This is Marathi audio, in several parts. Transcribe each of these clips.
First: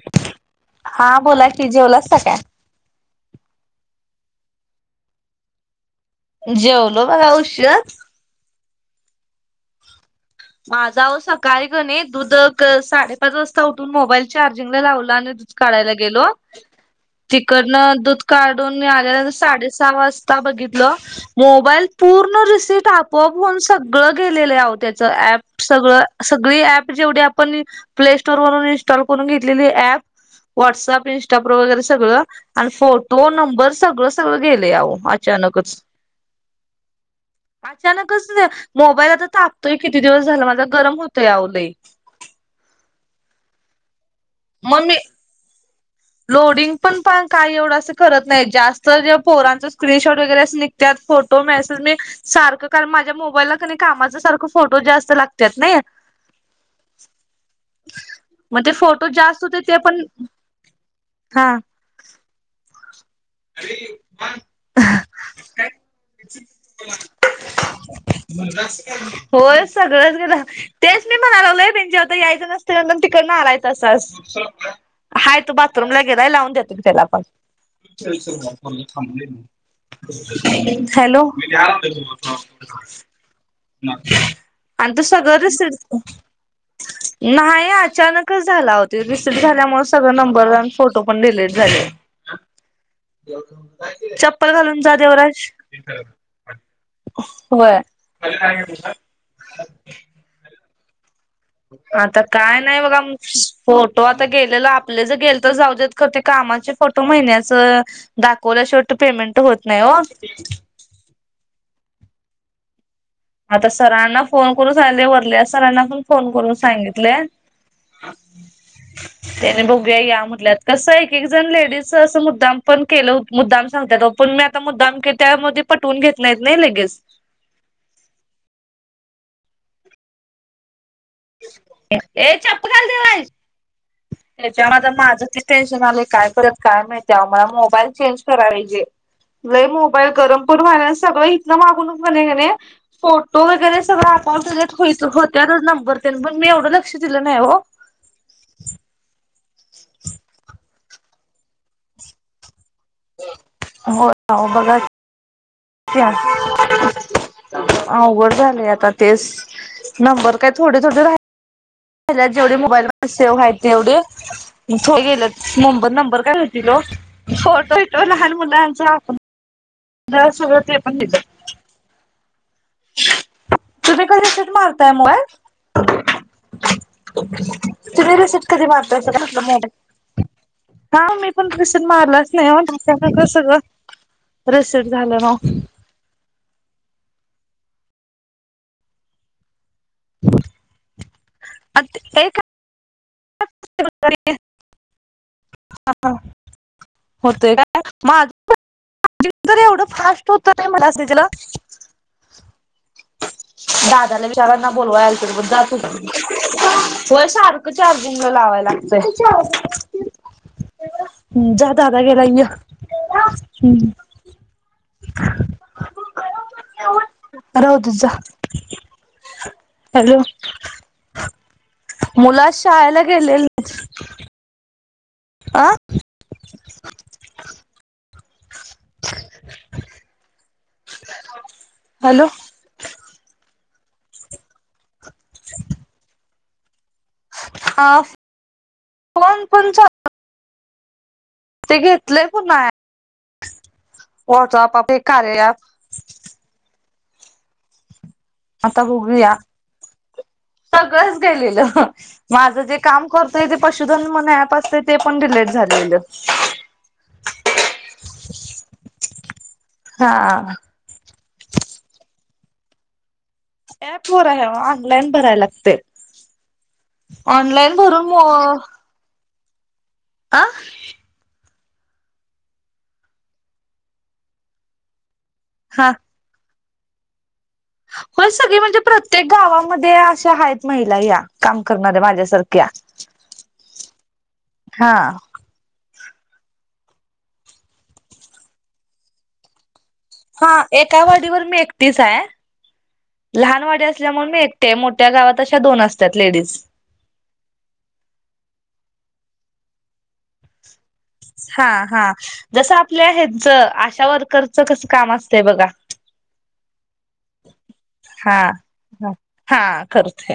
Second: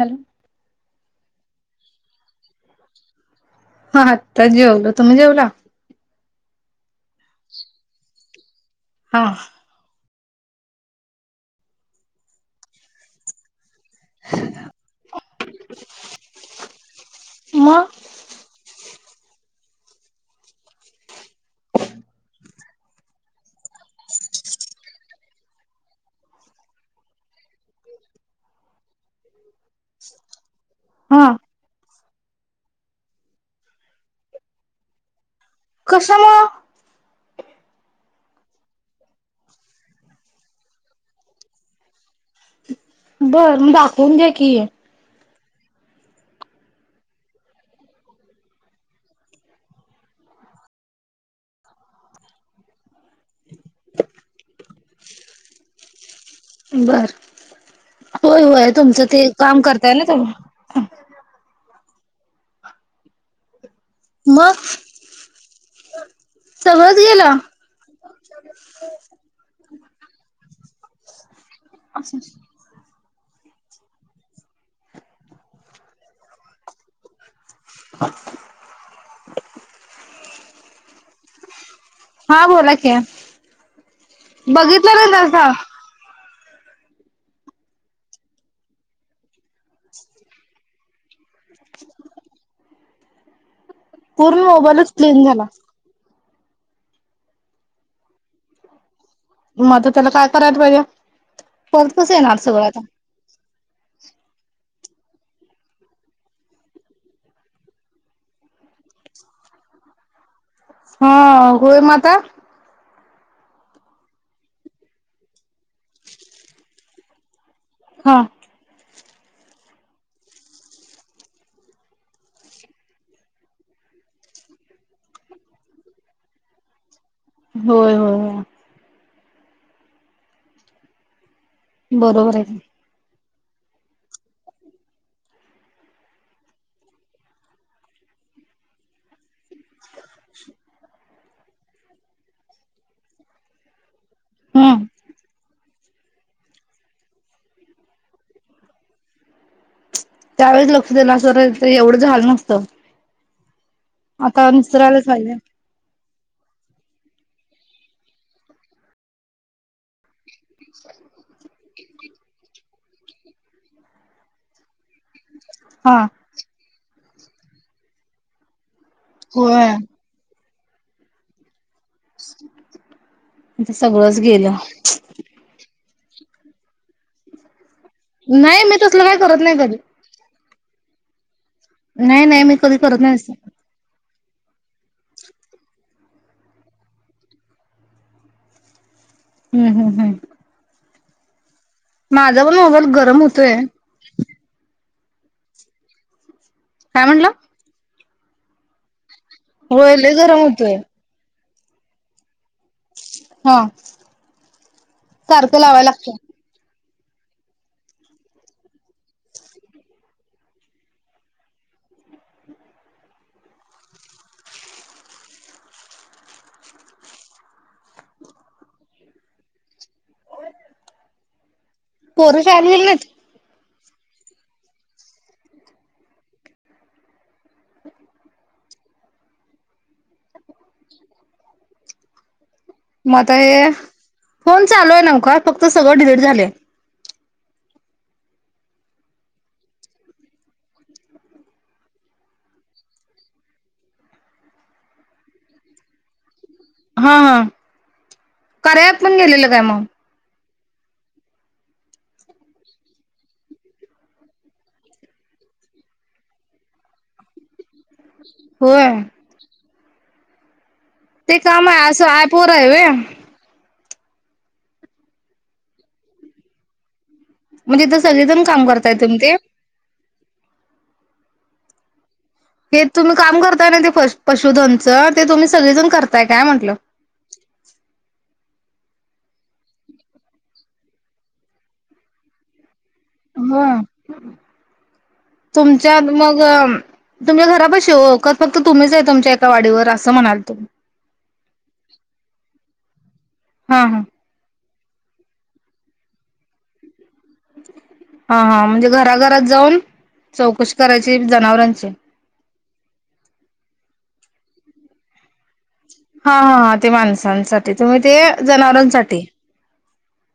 हॅलो हा बोला की [unintelligible] जेवलासा काय? हा आत्ता जेवलो. तुम्ही जेवला? जेवलो, बघा उशीरं. हा. माझा अहो सकाळी की नाय दुध साडेपाच वाजता उठून मोबाईल चार्जिंगला लावल. आणि दूध काढायला गेलो, मग तिकडन दूध काढून मी आल्या नंतर साडे सहा वाजता बघितलो मोबाईल पूर्ण रिसीट आपोआप होऊन, सगळं गेलेलं अहो त्यात ऍप सगळ सगळी ऍप जेवढी आपण प्लेस्टोर वरून इन्स्टॉल करून घेतलेली ऍप व्हॉटसअप हा इंस्टाग्राम वगैरे सगळं आणि फोटो नंबर सगळं सगळ गेलयं. अहो! कश्यामुळं? अचानकचं! मोबाईल आता त तापतोय किती दिवस झाला माझा गरम होतोय, अहो! लय. बरं दाख दाखवून घ्या कि? लोडींग पण काय एवढं असं करत नाही. जास्त असं पोरांचं स्क्रीनशॉट वगैरे असं निघत्यात. फोटो मेसेज मी सारखं काल माझ्या मोबाईलला क कामाच सारख फोटो जास्त लागत्यात नाय. बऱं होय मग होय ते तुमचं फोटो ते जास्त होते काम ते करताय, पण ना तुम्ही हा. मग सगळंच गेलं होय! सगळंच गेलं. तेच मी [unintelligible] तेच म्हणाय लागलोय, बिन जेवता यायचं [unintelligible] तिकडनं आलाय तसाच हाय तो बाथरूमला गेलाय लावून देतो, त्याला [unintelligible] [unintelligible] हॅलो! [unintelligible] हा बोला की [unintelligible] आणि ते बघितलं ना सगळ त्याचा [unintelligible] नाही अचानकच झाला हो, तो रिसिट झाल्यामुळे सगळं नंबर न फोटो पण [unintelligible] झाले. जेव पूर्ण मोबाईलच क्लीन जा. झाला [unintelligible] होय. [unintelligible] म आता त्याला काय करायला पाहिजे? परत कसं आता येणार काय सगळं नाही आता बघा, फोटो आता गेलेला आपले जे गेलतं ते जाऊ देत खरं ते कामाचे फोटो महिन्याचं दाखवल्याशिवट पेमेंट होत नाही, हो गोय माता- [inaudible] आता सरांना फोन करून सांगितलंय वरल्या सरांना पण फोन करून सांगितले. [inaudible] हा [inaudible] त्याने बघूया या म्हटल्यात कसं एक एक जण लेडीज असं मुद्दाम पण केलं मुद्दाम सांगतात ओ पण मी आता मुद्दाम त्यामुळं पटवून घेत नाहीत नाही लगेच, होय-होय. ये बरोबर आहे चप्पल घाल ते देवराज. त्याच्यामध्ये माझं ते टेन्शन आलंय काय करायचं काय माहित आओ मला मोबाईल चेंज कराय पाहिजे. लय मोबाईल गरम पण व्हालाय सगळं. होतंन मागून कणी फोटो वगैरे सगळं परत हम्म डिलिट होत्यातच नंबर तरी पण मी एवढं लक्ष दिलं नाही ओ. दिला असता तर एवढं झाल नसतं. हो. आता निसतरायलाच लागले. अवघड झालेय आता तेच नंबर काय थोडे-थोडे राहि जेवढे मोबाईलमध्ये सेव्ह आहेत तेवढे. थोडे गेलेत. हा नंबर-नंबर काय हो. हॅलो. फोटो येतो लहान मुलांचा. होय. द सगळ ते पण आपण देतात. ह [unintelligible] तुम्ही कधी शट मारताय मोबाईल? [unintelligible] तुम्ही रीसीट नाही कधी मी मारताय तसलं सा काय घरातला करत नाही कधी मोबाइल. का मी? फोन कशन मारलाच नाही मी ओ, कधी तुमच्या करत नाही सारख असं सगळं. रसेट झालं राव. हम्म हम्म हम्म. माझा पण, मोबाईल गर गरम. होतोय आज दुपारी. हा हा. काय म्हटलं होतोय काय? माझ पणं चार्जिंग तर एवढं होय लय फास्ट गरम होत, ते होतोय मला थ्री जी ला. हा दादाला विचाराना बोलवायला त मग सारखं जा तू लावाय लागतय हो सारखं चार्जिंगला लावा लागतंय. ज गेलाय हह दुजा हॅलो. पोरं मुला गेली शाळेला नाहीत गेले [unintelligible] आं. [unintelligible] [unintelligible] हॅलो. म आता ये फोन चालू आहे नमका फक्त सगळं डिलीट झालंय. हा कोण कोण? ते घेतलंय पुन्हा वॉट्सअप हे कार्यप हा हा. करायात पण गेलेलं काय मग सगळच गेलेलं माझं जे काम करतय तेे पशुधन म्हणून ऍप असत ते पण डिलेट झालेलं. होय. हा. ते काम आहे असं ॲपवर हाय व्हय. प वर आहे ऑनलाईन भराय लागते मं तिथं सगळीजण काम करताय तुम्ही ते अं. हे तुम्ही काम करताय ना ते पशु पशुधनच ते तुम्ही सगळेजण करताय काय म्हटलं. [unintelligible] हो सगळी म्हणजे प्रत्येक गावामध्ये अशा आहेत महिला या काम करणाऱ्या माझ्यासारख्या ह हा तुमच्या मग तुम्ही घरापाशी ओ काय फक्त तुम्ही आहे तुमच्या एका वाडीवर असं म्हणाल हा तुम्ही? एका वाडीवर मी एकटीच आहे, लहान हा वाडी हा असल्यामुळे मी एक ते मोठ्या गावात अशा दोन असतात लेडीज हा हा म्हणजे घराघरात जाऊन चौकशी करायची हा जनावरांची. हा जस आपल्या हेंच आशावर वर्कर करचं कसं काम असतं. हा हा. ते माणसांसाठी, तुम्ही ते हा हा जनावरांसाठी हा करते.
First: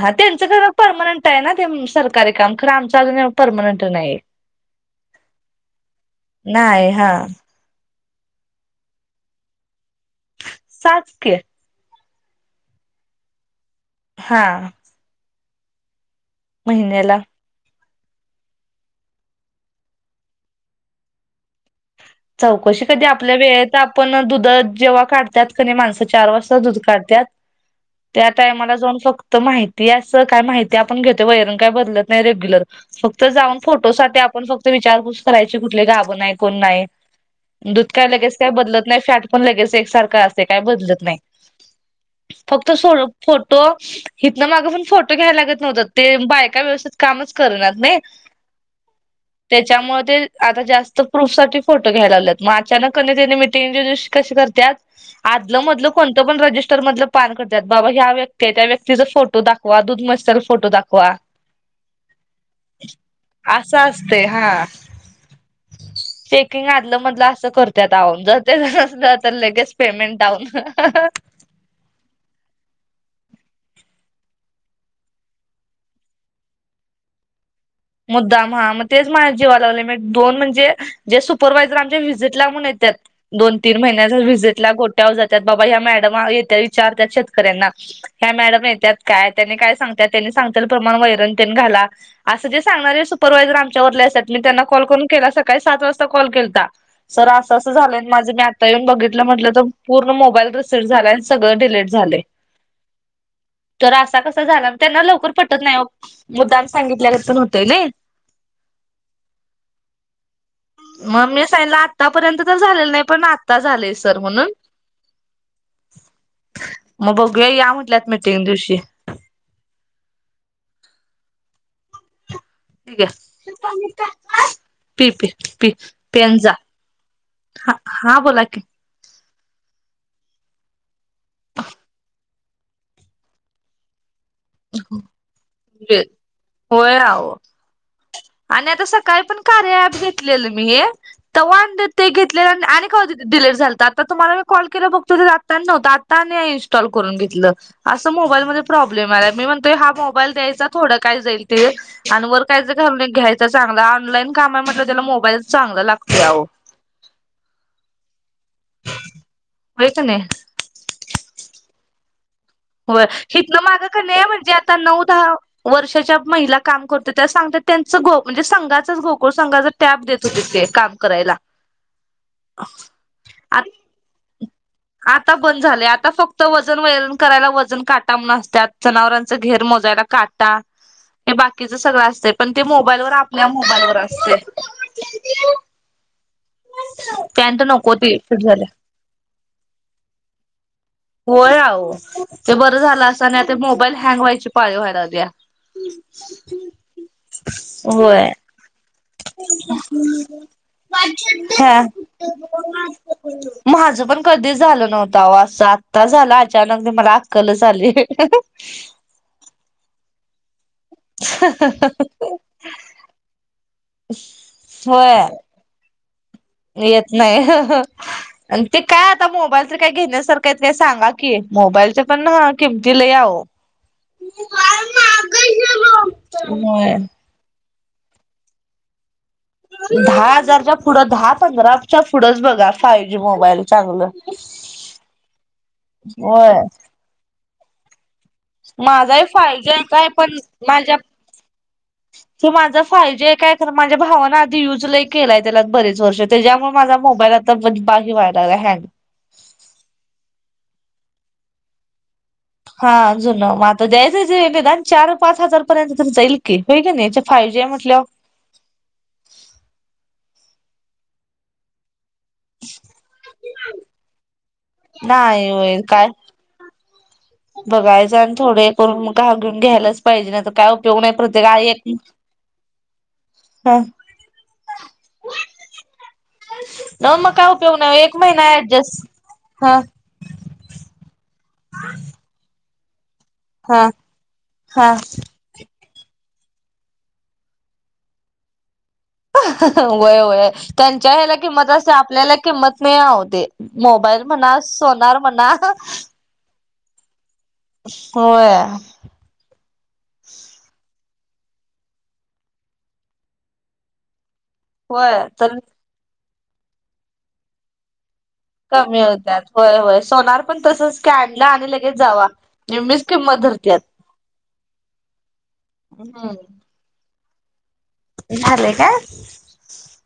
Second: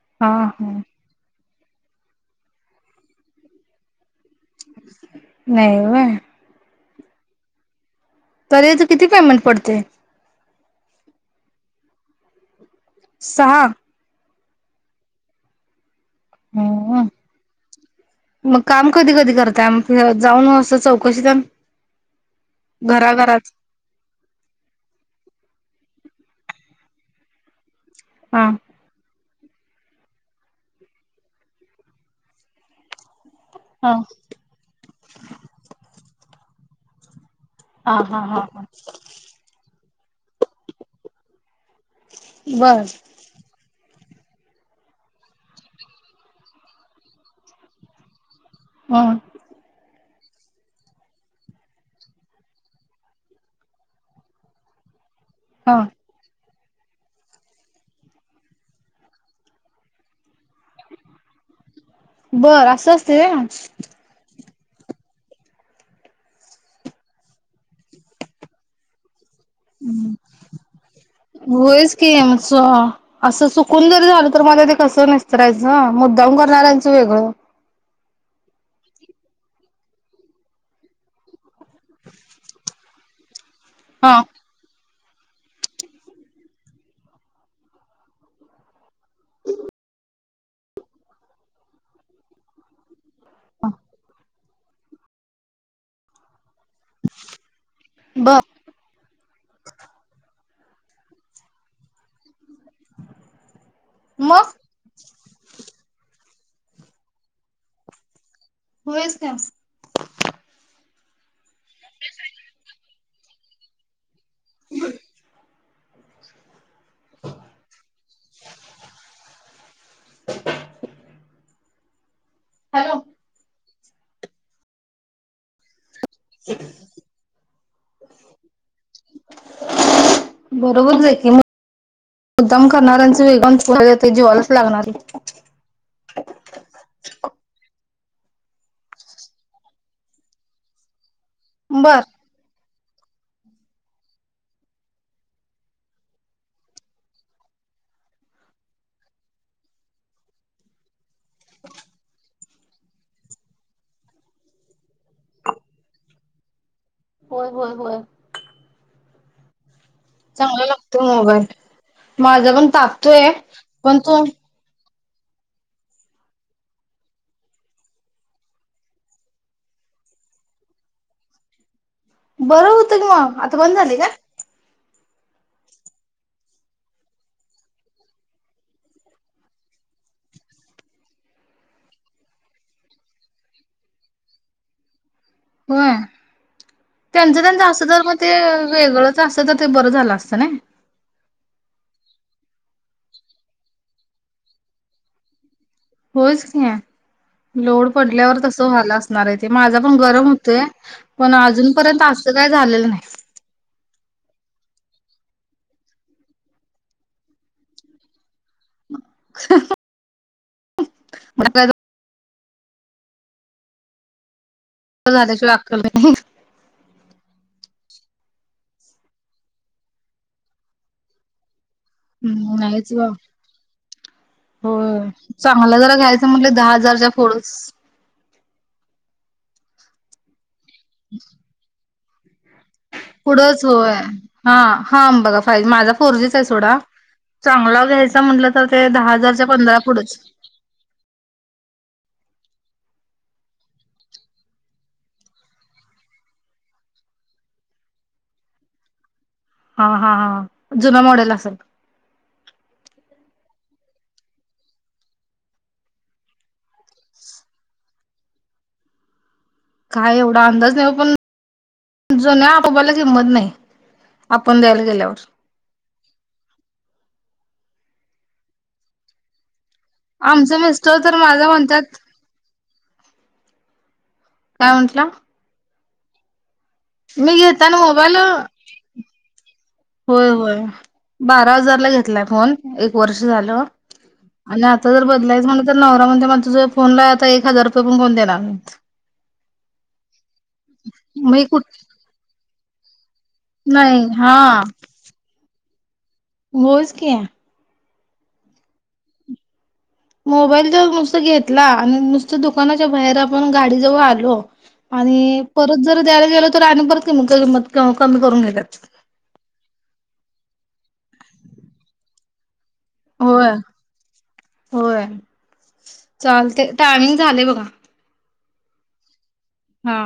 हा त्यांच खरं परर्मनंट आहे ना पण सरकारी काम खरं आमचं अजून परमनंट नाही. नाही व्हय. नाही हा तरी हेज किती पेमेंट पडतेय? सहा की सहा हा हम्म. महिन्याला मग काम कधी कधी करताय, जाऊन असं चौकशी तेन चौकशी कधी आपल्या घराघरात वेळेत आपण दुध जेव्हा काढत्यात कने माणसं चार वाजता दूध काढत्यात. त्या हा. टायमाला जाऊन फक् त माहिती असं काय, माहिती आपण घेतो वैरण काय बदलत नाही रेग्युलर फक् त जाऊन हा. फोटोसाठी आपण फक्त विचारपूस करायची कुठली गाभण आहेत. कोण नाही. दूध हा काय हा लगेच हा काय हा बदत नाही, फॅट पण लगेच एकसारखं असे काय बदलत नाही. फक्त बर सोड फोटो हिथन मागं पण फोटो घ्यायला लागत नव्हतं ते बायका व्यवस्थीत कामच करणात नय. ह त्याच्यामुळं ते आता जास्त प्रू साठी फोटो घ्यायला लागल्यात, म अचानक कनय त्यांनी मिटिंग दिवशी कशी करत्यात आदलं हा मधलं कोणत पण रजिस् तर मधलं पान करतात बाबा ह्या व्यक्ती त्या व्यक्तीचा फोटो दाखवा दूध नसलं फोटो दाखवा बर असं असते असं असतय हा ते चेकींग आधल मधलं असं करत्यात आओ जर ते [unintelligible] तर लगेच पेमेंट डाऊन होयच की असं चुकून जरी झालं तरी, कसं निस्तरायचं मुद्दाम करणाऱ्याचं वेगळं मुद्दाम हा मग तेच माझ्या जीवा लागले म दोन म्हणजे जे सुप परवायझर आमच्या व्हिजिटला म्हणून येत्यात. दोन, तीन महिन्याचा हा व्हिजिटला कोण कॉल जात्यात बाबा ह्या मँडम येत्यात इचारत्यात शेतकऱ्यांना, ह्या मॅडम येत्यात काय त्यांनी काय सांगत्या त्यांनी सांगतात प्रमाण वैरण तेन घाला अस जे सांगणारे सुप परवायजर आमच्यावर लय सट मी त्यांना कॉल करून केला. सकाळी सात वाजता कॉल केलता. सर आस आस झालंय आन माझं. बर मी आता येऊन बघितलं म्हटलं तर, पूर्ण मोबाईल रिस रिसीट झालाय अन् सगळं डिलीट झालंय. तर असा कसा मग झाला? त्यांना लवकर पटत नाही [inaudible] मुद्दाम सांगितल्यागत. [unintelligible] होतयनयी, [inaudible] होयच तर, [inaudible] मग मी सांगितलं आतापर्यंत तर झालेलं नाही पण आता झालय सर म्हणून. [inaudible] मग बघूया या म्हटल्यात मीटिंग दिवशी, [inaudible] ठीक आहे. [inaudible] [unintelligible] पी पी पी पी आण जा [inaudible] हा -हा बोला की, [inaudible] [inaudible] बरोबर आहे की [inaudible] मुद्दाम करणाऱ्यांच वेगळं ते जिवालाच लागणार, होय आहो [inaudible] [inaudible] आणि आता सकाळी पण कार्या अँप घेतलेलं मी हे, [inaudible] तवां बर ते घेतलेल आणि [unintelligible] डिलीट झालतं आता तुम्हाला मी कॉल केल्याव बघतोय तर आता आणि नव्हतं आता आणि इन्स्टॉल करून घेतलं असं मोबाईलमध्ये प्रॉब्लेम आल्यात, मी म्हणतोय हा मोबाईल द्यायचा थोडं काय जाईल ते आणि वर काय घ घ्यायच चांगला ऑनलाईन काम म्हटलं त्याला मोबाईल चांगला लागतोय आओ, [inaudible] होय होय होय [inaudible] होय का नाही चांगला लागतोय मोबाईल, [inaudible] माझा पण होय तापतोय हितन [inaudible] मागं पण का तू, नाही [inaudible] म्हणजे आता नऊ दहा वर्षाच्या महिला काम करत्या त्या सांगतात. त्या गोकुळ म्हणजे संघाचाच गोकुळ संघाच टॅब देत होतीत ते. काम करायला. बरं होतं कि मग आता बंद झालय काय. आता बंद झाले. आता फक्त वजन वैरण. करायला वजन काटा म्हणुन असत्यात. जनावरांच घेर मोजायला काटा. हे बाकीच सगळं असते. पण ते मोबाईल वर आपल्या मोबाईल वर असतय. होय. पॅन्ट त्यांचं-त्यांचं असं नको तर मग ते फिट झाल्या वेगळंच असतं तर ते बरं झालं असतं नई. होय आओ ते बरं झालं असतं. आता मोबाईल हँग व्हायची पाळी व्हायलागलीया. होयच की लोड होय पडल्यावर तसं झालं असणार. आहे ते माझा पण गरम होतोय. पण अजून हा पर्यंत असं काय झालेलं नाही. सव्वा-सात आता झाल अचानक ते मला आक्कलच आली. हं हंह. हं हं हंंहह. ह [unintelligible] तसं झाल्याशिवाय आक्कल येत नाही येत नाही हं हं, ते काय आता मोबाईल काय घेण्यासारख काय सांगा की मोबाईल ते पण नाहीच किंमती बा लय आवो होय चांगला जरा घ्यायचं म्हटलं दहा होय हजारच्या पुढंच दहा हजारचा कुठं दहा, पंधरा च्या पुढंच बघ पुढंच होय हा हाम् बघा फाय माझा फोरजीच आहे सोडा चांगला घ्यायचं माझा हा फायजी आहे काय पण माझ्या हे माझा फायजी काय खरं माझ्या भावानं आधी युज लय केलाय त्याला बरेच वर्ष त्याच्यामुळे माझा मोबाईल आता बंद व्हाय लागलाय हे हँग हा हा हा जुना मॉडेल असलं हा जुना मग आता द्यायचाच निदान चार, पाच हजार पर्यंत तरी जाईल की होय कनी यांच्या फायजी म्हटल्यावर काय एवढा अंदाज नाही ओ पण जुना मोबाईलला किंमत नाही आप काय होईल काय बघायचं आणि थोडं हे करून घालून घ्यायलाच पाहिजे नाहीतर आमचे काय मिस्टर उपयोग नाही तर प्रत्येक माझा म्हणतात काय तटला न मग काय उपयोग नाही एक मोबाईल महिना ऍडजस्ट हा होय होय बारा हजार ला घेतलाय फोन एक वर्ष आ हा ब हा म्ह नरा म्हण मझ तुझ फोनला आता एक हजार रुपये पण कोण देणार वय वय त्यांच्या ह्याला मी कुठ किंमत असते आपल्याला किंमत स्नेआउट ते नाही मोबाईल हा म्हणा सोनार म्हणा होच क होय म मोबाईल ज नु घेतला आणि नुसतं दुकानाच्या बाहेर आपण गाडी जवळ आलो आणि होय तर परत जर द्यायला गेला रा मग म कमी होत्याात. होय-होय सोनार पण तसच आणलं आणि लगेच जावा. निम्मीच किंमत धरत्यात. होय-होय हम्म चालतय टामिंग. झालय बघा. झालय काय. हा.